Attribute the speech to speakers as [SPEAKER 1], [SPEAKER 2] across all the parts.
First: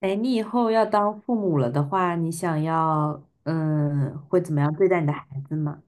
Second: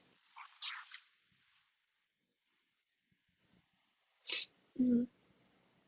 [SPEAKER 1] 哎，你以后要当父母了的话，你想要，会怎么样对待你的孩子吗？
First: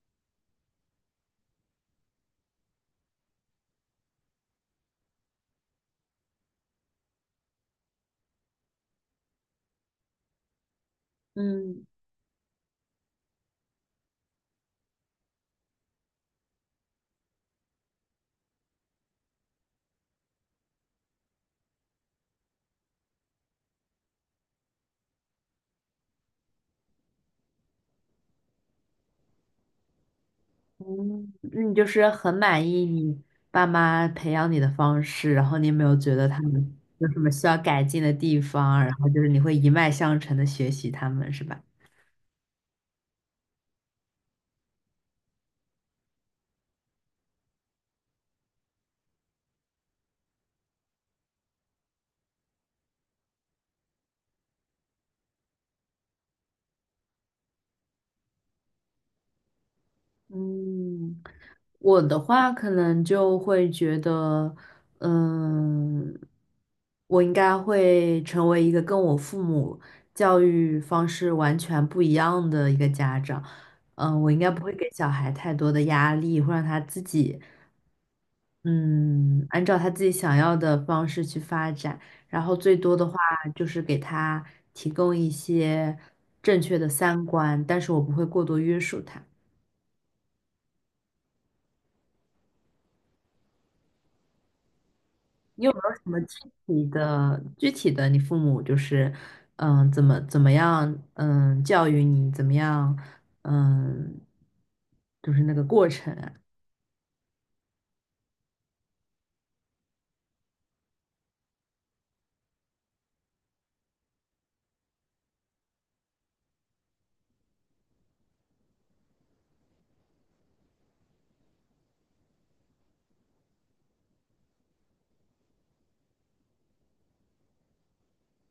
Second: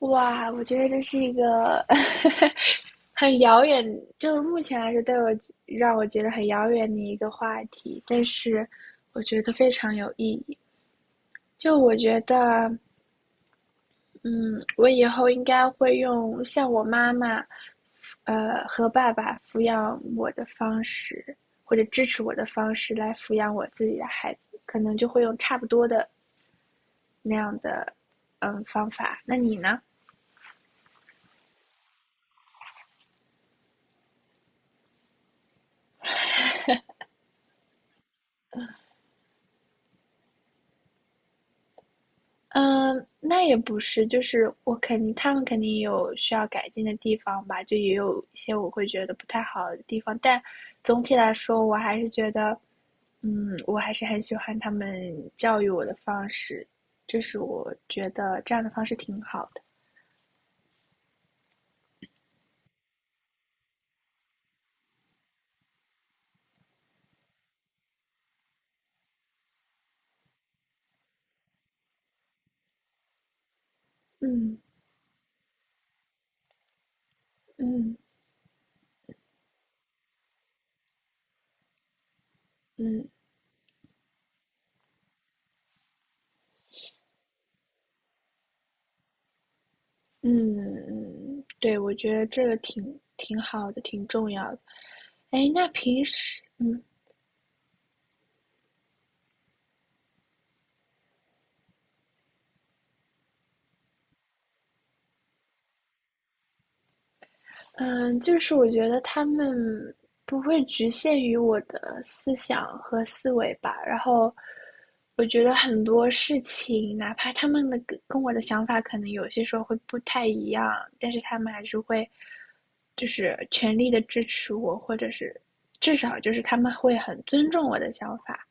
[SPEAKER 2] 哇，我觉得这是一个 很遥远，就是目前来说让我觉得很遥远的一个话题，但是我觉得非常有意义。就
[SPEAKER 1] 嗯
[SPEAKER 2] 我觉得，嗯，我以后应该会用像我妈妈，和爸爸抚养我的方式，或者支持我的方式来抚养我自己的孩子，可能就会用差不多的那样的，方法。那你呢？
[SPEAKER 1] 嗯，那你就是很满意你爸妈培养你的方式，然后你有没有觉得他们有什么需要改进的地方，然后就是你会一脉相承的学习他们，是吧？
[SPEAKER 2] 嗯，那也不是，就是我肯定他们肯定有需要改进的地方吧，就也有一些我会觉得不太好的地方，但总体来说，我还是觉得，我还是很喜欢他们教育我的方式，就是我觉得这样的方式挺好的。
[SPEAKER 1] 嗯，我的话可能就会觉得，嗯，我应该会成为一个跟我父母教育方式完全不一样的一个家长。我应该
[SPEAKER 2] 嗯
[SPEAKER 1] 不会给小孩太多的压力，会让他自己，
[SPEAKER 2] 嗯
[SPEAKER 1] 嗯，按照他自己想要的方式去发展。然后最多的
[SPEAKER 2] 嗯
[SPEAKER 1] 话就是给他提供一些正确的三观，但是我不会过多约束他。
[SPEAKER 2] 嗯，对，我觉得这个挺好的，挺重要的。哎，
[SPEAKER 1] 你
[SPEAKER 2] 那
[SPEAKER 1] 有没有什
[SPEAKER 2] 平
[SPEAKER 1] 么
[SPEAKER 2] 时，
[SPEAKER 1] 具体的、具体的？你父母就是，怎么样，教育你，怎么样，嗯，就是那个过程啊。
[SPEAKER 2] 嗯，就是我觉得他们不会局限于我的思想和思维吧。然后，我觉得很多事情，哪怕他们的跟我的想法可能有些时候会不太一样，但是他们还是会，就是全力的支持我，或者是至少就是他们会很尊重我的想法，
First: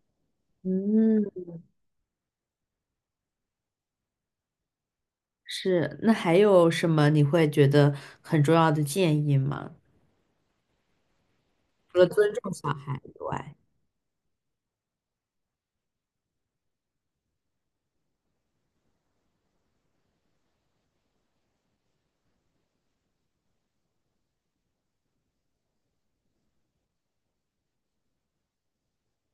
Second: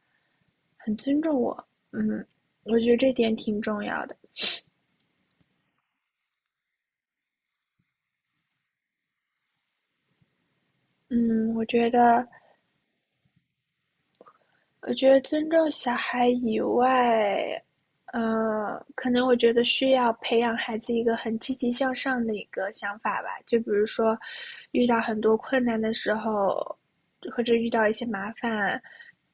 [SPEAKER 2] 很尊
[SPEAKER 1] 嗯，
[SPEAKER 2] 重我。嗯，我觉得这点挺重要的。
[SPEAKER 1] 是。那还有什么你会觉得很重要的建议吗？
[SPEAKER 2] 嗯，我觉
[SPEAKER 1] 除了
[SPEAKER 2] 得。
[SPEAKER 1] 尊重小孩以外，
[SPEAKER 2] 我觉得尊重小孩以外，可能我觉得需要培养孩子一个很积极向上的一个想法吧。就比如说，遇到很多困难的时候，或者遇到一些麻烦，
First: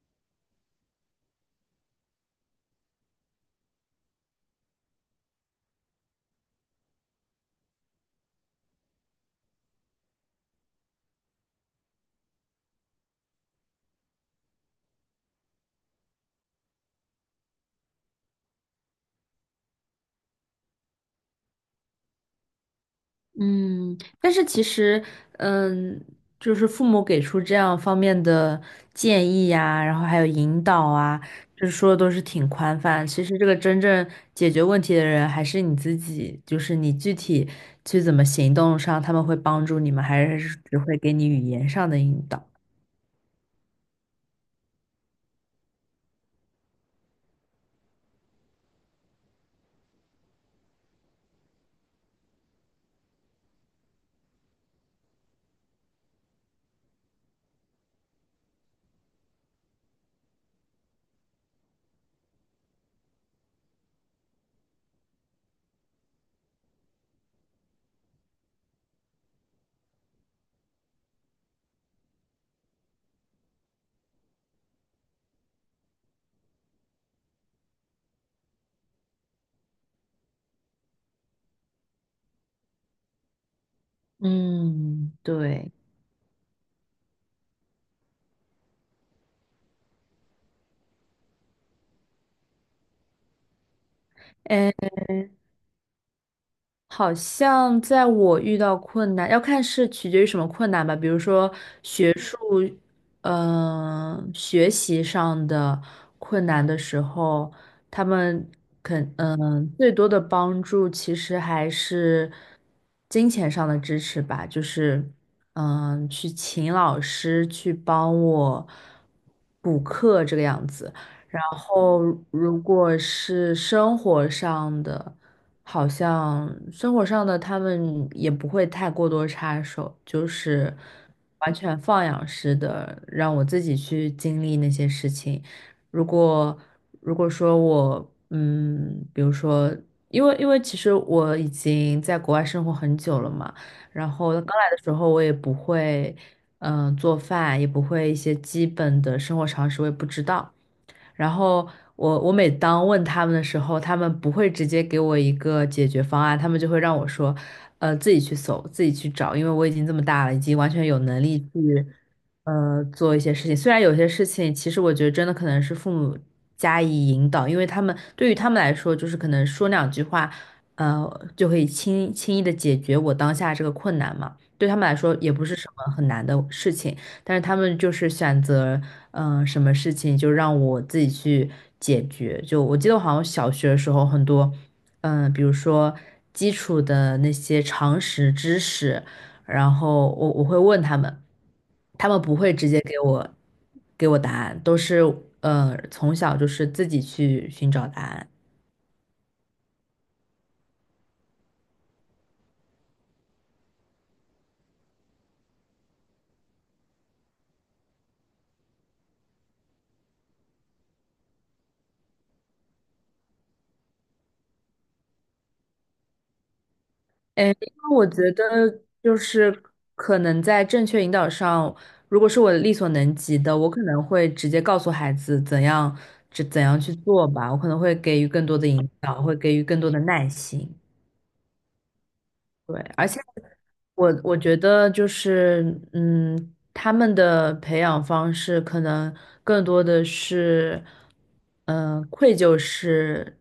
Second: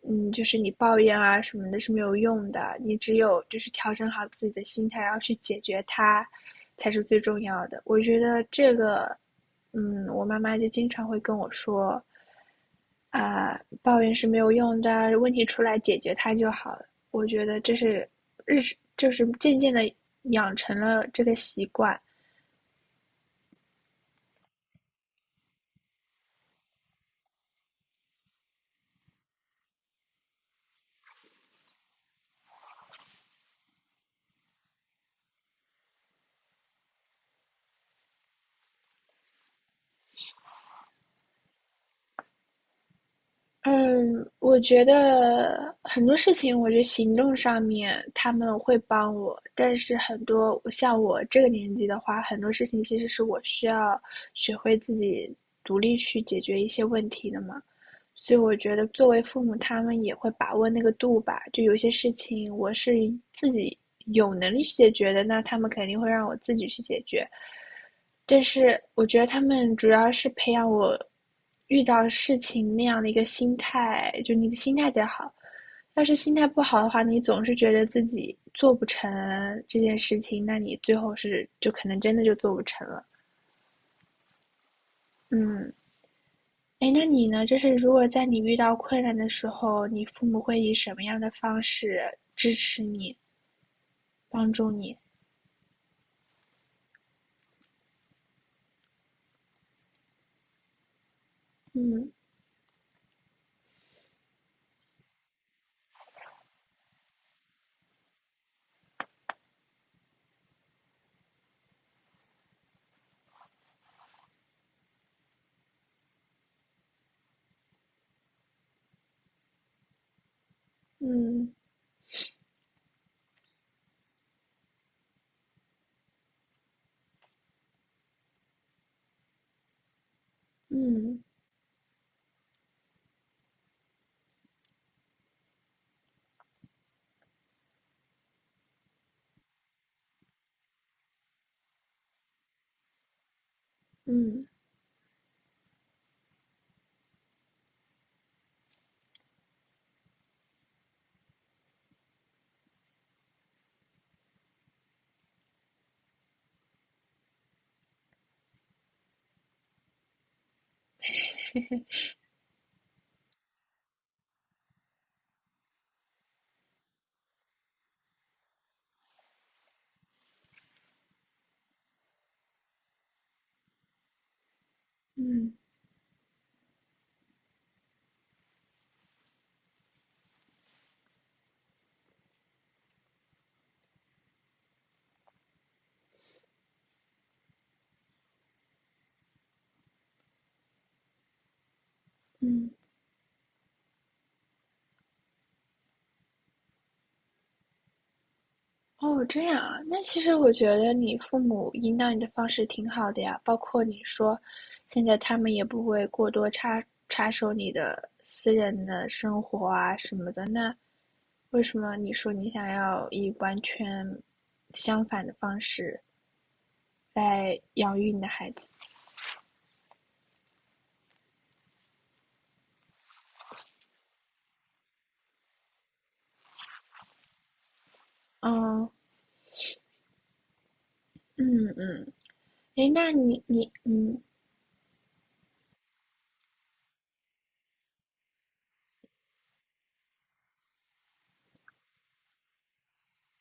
[SPEAKER 2] 就是你抱怨啊什么的是没有用的。你只有就是调整好自己的心态，然后去解决它，才是最重要的。我觉得这个，我妈妈就经常会跟我说，啊，抱怨是没有用的，问题出来解决它就好了。我觉得这是就是渐渐的养成了这个习惯。
[SPEAKER 1] 嗯，但是其实，嗯，就是父母给出这样方面的建议呀，然后还有引导啊，就是说的都是挺宽泛。其实这个真正解决问题的人还是你自己，就是你具体去怎么行动上，他们会帮助你们，还是只会给你语言上的引导？
[SPEAKER 2] 嗯，我觉得很多事情，我觉得行动上面他们会帮我，但是很多像我这个年纪的话，很多事情其实是我需要学会自己独立去解决一些问题的嘛。所以我觉得作为父母，他们也会把握那个度吧。就有些事情我是自己有能力去解决的，那他们肯定会让我自己去解决。但是我觉得他们主要是培养我遇到事情那样的一个心态，就你的心态得好。要是心态不好的话，你总是觉得自己做不成这件事情，那你最后是就可能真的就做不成了。
[SPEAKER 1] 嗯，对。
[SPEAKER 2] 嗯，哎，那你呢？就是如果在你遇到困难的时候，你父母会以什么样的方式支持你、帮助
[SPEAKER 1] 诶。
[SPEAKER 2] 你？
[SPEAKER 1] 好像在我遇到困难，要看是取决于什么困难吧。比如说
[SPEAKER 2] 嗯
[SPEAKER 1] 学术，学习上的困难的时候，他们嗯，最多的帮助其实还是金钱上的支持吧，就是去请老师去帮我补课这个样子。然
[SPEAKER 2] 嗯
[SPEAKER 1] 后如果是生活上的，好像生活上的他们也不会太过多插手，就是
[SPEAKER 2] 嗯
[SPEAKER 1] 完全放养式的让我自己去经历那些事情。如果如果说我，比如说，因为其实我已经在国外生活很久了嘛，然后刚
[SPEAKER 2] 嗯
[SPEAKER 1] 来的时候我也不会，做饭，也不会一些基本的生活常识，我也不知道。然后我每当问他们的时候，他们不会直接给我一个解决方案，他们就会让我说，自己去搜，自己去找，因为我已经这么大了，已经完全有能力去，做一些事情。虽然有些事情，其实我觉得真的可能是父母加以引导，因为他们对于他们来说，就是可能说两句话，就可以轻轻易的解决我当下这个困难嘛。对他们来说，也不
[SPEAKER 2] 嗯
[SPEAKER 1] 是什么很难的事情。但是他们就是选择，什么事情就让我自己去解决。就我记得我好像小学的时候很多，比如说基础的那些常识知识，然后我会问他们，他们不会
[SPEAKER 2] 嗯。
[SPEAKER 1] 直接给我答案，都是从小就是自己去寻找答案。
[SPEAKER 2] 哦，这样啊。那其实我觉得你父母引导你的方式挺好的呀，包括你说现在他们也不会过多插手你的私人的生活啊什么的。那为什么你说你想要以完全相反的方式
[SPEAKER 1] 哎，
[SPEAKER 2] 来
[SPEAKER 1] 因为
[SPEAKER 2] 养
[SPEAKER 1] 我
[SPEAKER 2] 育你的
[SPEAKER 1] 觉
[SPEAKER 2] 孩子？
[SPEAKER 1] 得就是可能在正确引导上，如果是我力所能及的，我可能会直接告诉孩子怎样去做吧，我可能会给予更多的
[SPEAKER 2] 嗯
[SPEAKER 1] 引导，会给予更多的耐心。
[SPEAKER 2] 嗯嗯，
[SPEAKER 1] 对，
[SPEAKER 2] 诶，
[SPEAKER 1] 而
[SPEAKER 2] 那
[SPEAKER 1] 且
[SPEAKER 2] 你你
[SPEAKER 1] 我
[SPEAKER 2] 嗯
[SPEAKER 1] 我觉得就是，他们的培养方式可能更多的是，愧疚式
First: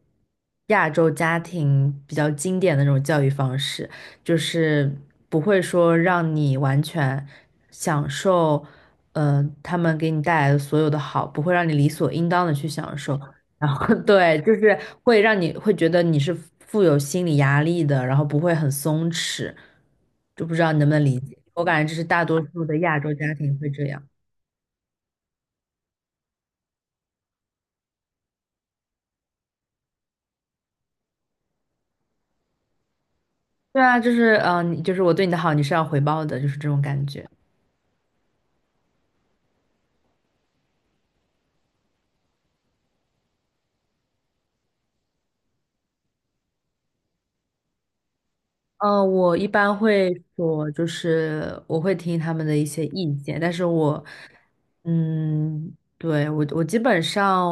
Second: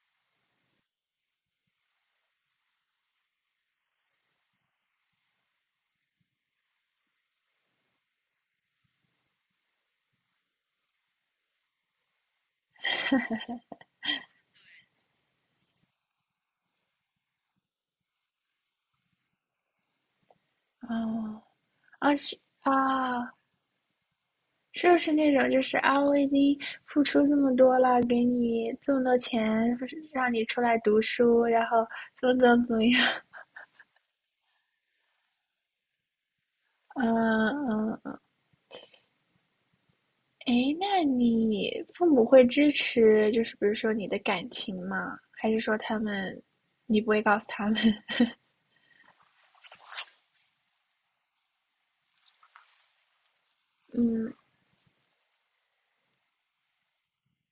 [SPEAKER 1] 亚洲家庭比较经典的那种教育方式，就是不会说让你完全享受，他们给你带来的所有的好，不会让你理所应当的去享受。然后 对，就是会让你会觉得你是富有心理压力的，然后不会很松弛，就不知道你能不能理解。
[SPEAKER 2] 哦
[SPEAKER 1] 我感觉这是
[SPEAKER 2] 啊
[SPEAKER 1] 大
[SPEAKER 2] 是
[SPEAKER 1] 多数的亚洲
[SPEAKER 2] 啊，
[SPEAKER 1] 家庭会这样。
[SPEAKER 2] 是不是那种就是啊，我已经付出这么多了，给你这么多钱，让你出来读书，然后怎么怎么怎么样？
[SPEAKER 1] 对啊，就是你就是我对你的好，你是要回报的，就是这种
[SPEAKER 2] 嗯
[SPEAKER 1] 感觉。
[SPEAKER 2] 嗯，诶，那你父母会支持，就是比如说你的感情吗？还是说他们，你不会告诉他们？
[SPEAKER 1] 嗯，我一般会说，就是我会听他们的一些意见，但是我，
[SPEAKER 2] 嗯
[SPEAKER 1] 对，我基本上，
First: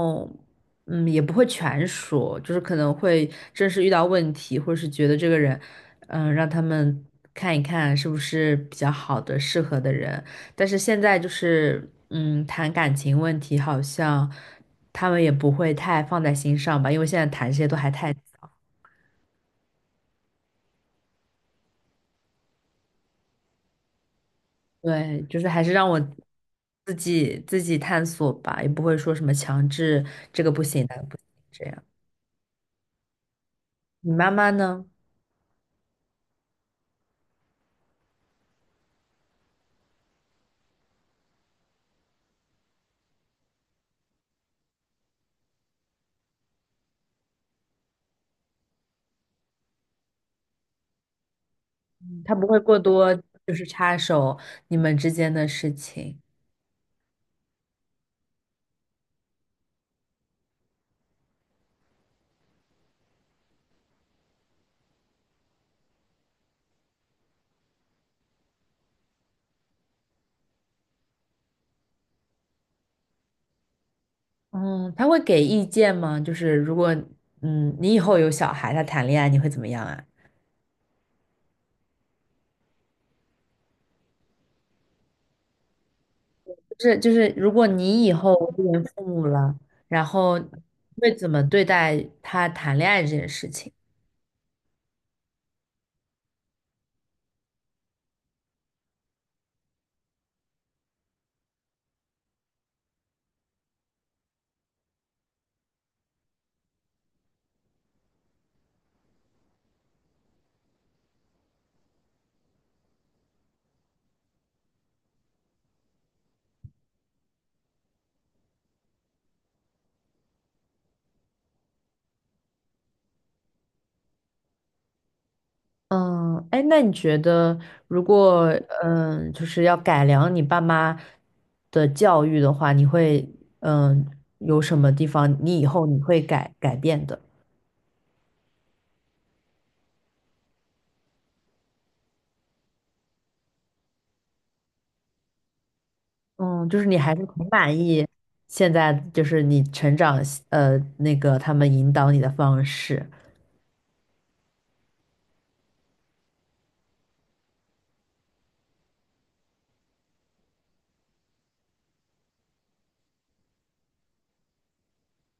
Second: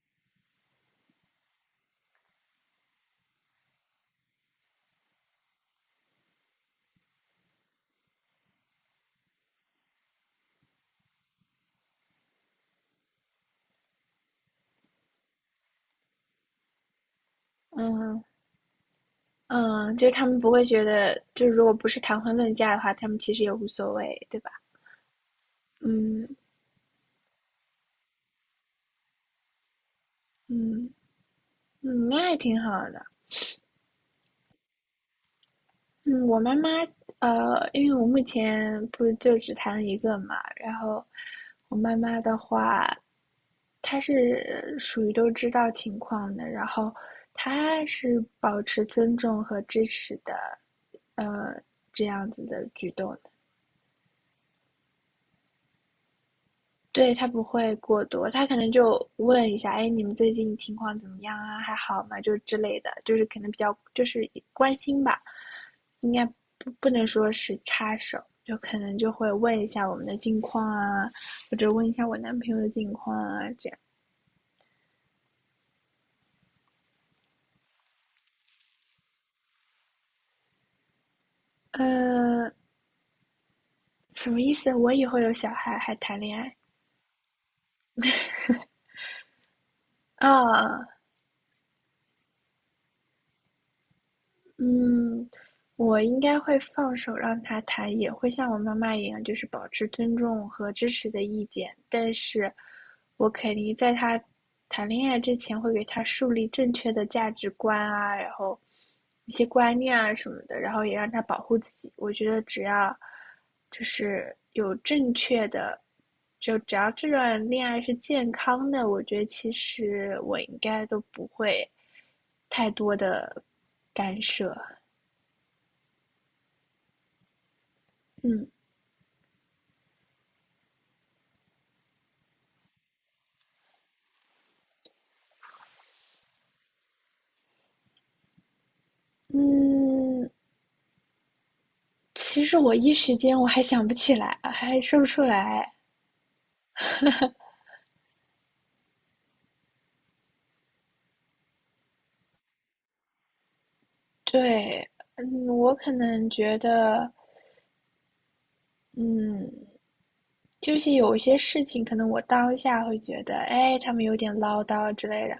[SPEAKER 1] 也不会全说，就是可能会真是遇到问题，或者是觉得这个人，让他们看一看是不是比较好的、适合的人。但是现在就是，谈感情问题，好像他们也不会太放在心上吧，因为现在谈这些都还太
[SPEAKER 2] 嗯
[SPEAKER 1] 早。
[SPEAKER 2] 嗯，就是他们不会觉得，就是如果不是谈婚论嫁的话，他们其实也无所谓，对吧？
[SPEAKER 1] 对，就是还是让我
[SPEAKER 2] 嗯
[SPEAKER 1] 自己探索吧，也不会说什么强制这个不行
[SPEAKER 2] 嗯
[SPEAKER 1] 那个不行这样。
[SPEAKER 2] 嗯，那也挺好的。
[SPEAKER 1] 你妈妈呢？
[SPEAKER 2] 嗯，我妈妈，因为我目前不是就只谈了一个嘛，然后我妈妈的话，她是属于都知道情况的，然后她是保持尊重和支持的，呃，这样
[SPEAKER 1] 她
[SPEAKER 2] 子
[SPEAKER 1] 不会
[SPEAKER 2] 的
[SPEAKER 1] 过
[SPEAKER 2] 举
[SPEAKER 1] 多
[SPEAKER 2] 动。
[SPEAKER 1] 就是插手你们之间的事情。
[SPEAKER 2] 对，他不会过多，他可能就问一下，哎，你们最近情况怎么样啊？还好吗？就之类的，就是可能比较就是关心吧，应该不能说是插手，就可能就会问一下我们的近况啊，或者问一下我男朋友的近况啊，这样。
[SPEAKER 1] 嗯，她会给意见吗？就是如果你以后有小孩，他谈恋爱，你会怎么样啊？
[SPEAKER 2] 呃，什么意思？我以后有小孩还谈恋爱？
[SPEAKER 1] 就是如果你以后为人父母了，然后
[SPEAKER 2] 啊，
[SPEAKER 1] 会怎么对待他谈恋爱这件事情？
[SPEAKER 2] 嗯，我应该会放手让他谈，也会像我妈妈一样，就是保持尊重和支持的意见。但是，我肯定在他谈恋爱之前，会给他树立正确的价值观啊，然后一些观念啊什么的，然后也让他保护自己。我觉得只要就是有正确的，就只要这段恋爱是健康的，我觉得其实我应该都不会太多的干涉。
[SPEAKER 1] 嗯，哎，那你觉得，如
[SPEAKER 2] 嗯。
[SPEAKER 1] 果就是要改良你爸妈的教育的话，你会嗯有什么地方你以后你会改变的？
[SPEAKER 2] 嗯，其实我一时间我还想不起来，还说不出来。
[SPEAKER 1] 嗯，就是你还是挺满意现在就是你成长那个他们引导你的方式。
[SPEAKER 2] 对，我可能觉得，嗯，就是有一些事情，可能我当下会觉得，哎，他们有点唠叨之类的，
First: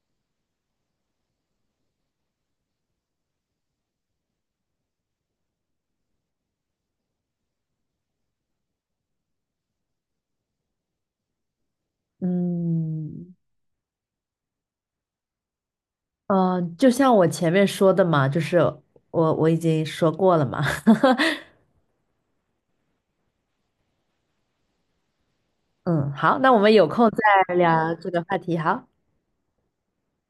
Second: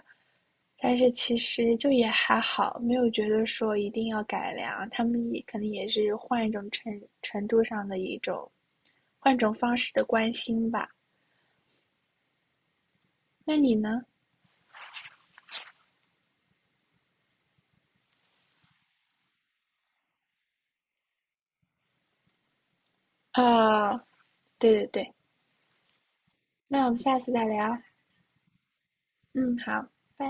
[SPEAKER 2] 但是其实就也还好，没有觉得说一定要改良。他们也可能也是换一种程度上的一种，换一种方式的关心吧。
[SPEAKER 1] 嗯
[SPEAKER 2] 那你呢？
[SPEAKER 1] 嗯，就像我前面说的嘛，就是我已经说过了嘛。
[SPEAKER 2] 啊、对对对，
[SPEAKER 1] 嗯，好，那我们
[SPEAKER 2] 那
[SPEAKER 1] 有
[SPEAKER 2] 我们
[SPEAKER 1] 空
[SPEAKER 2] 下次再
[SPEAKER 1] 再
[SPEAKER 2] 聊。
[SPEAKER 1] 聊这个话题，好。
[SPEAKER 2] 嗯，好，拜。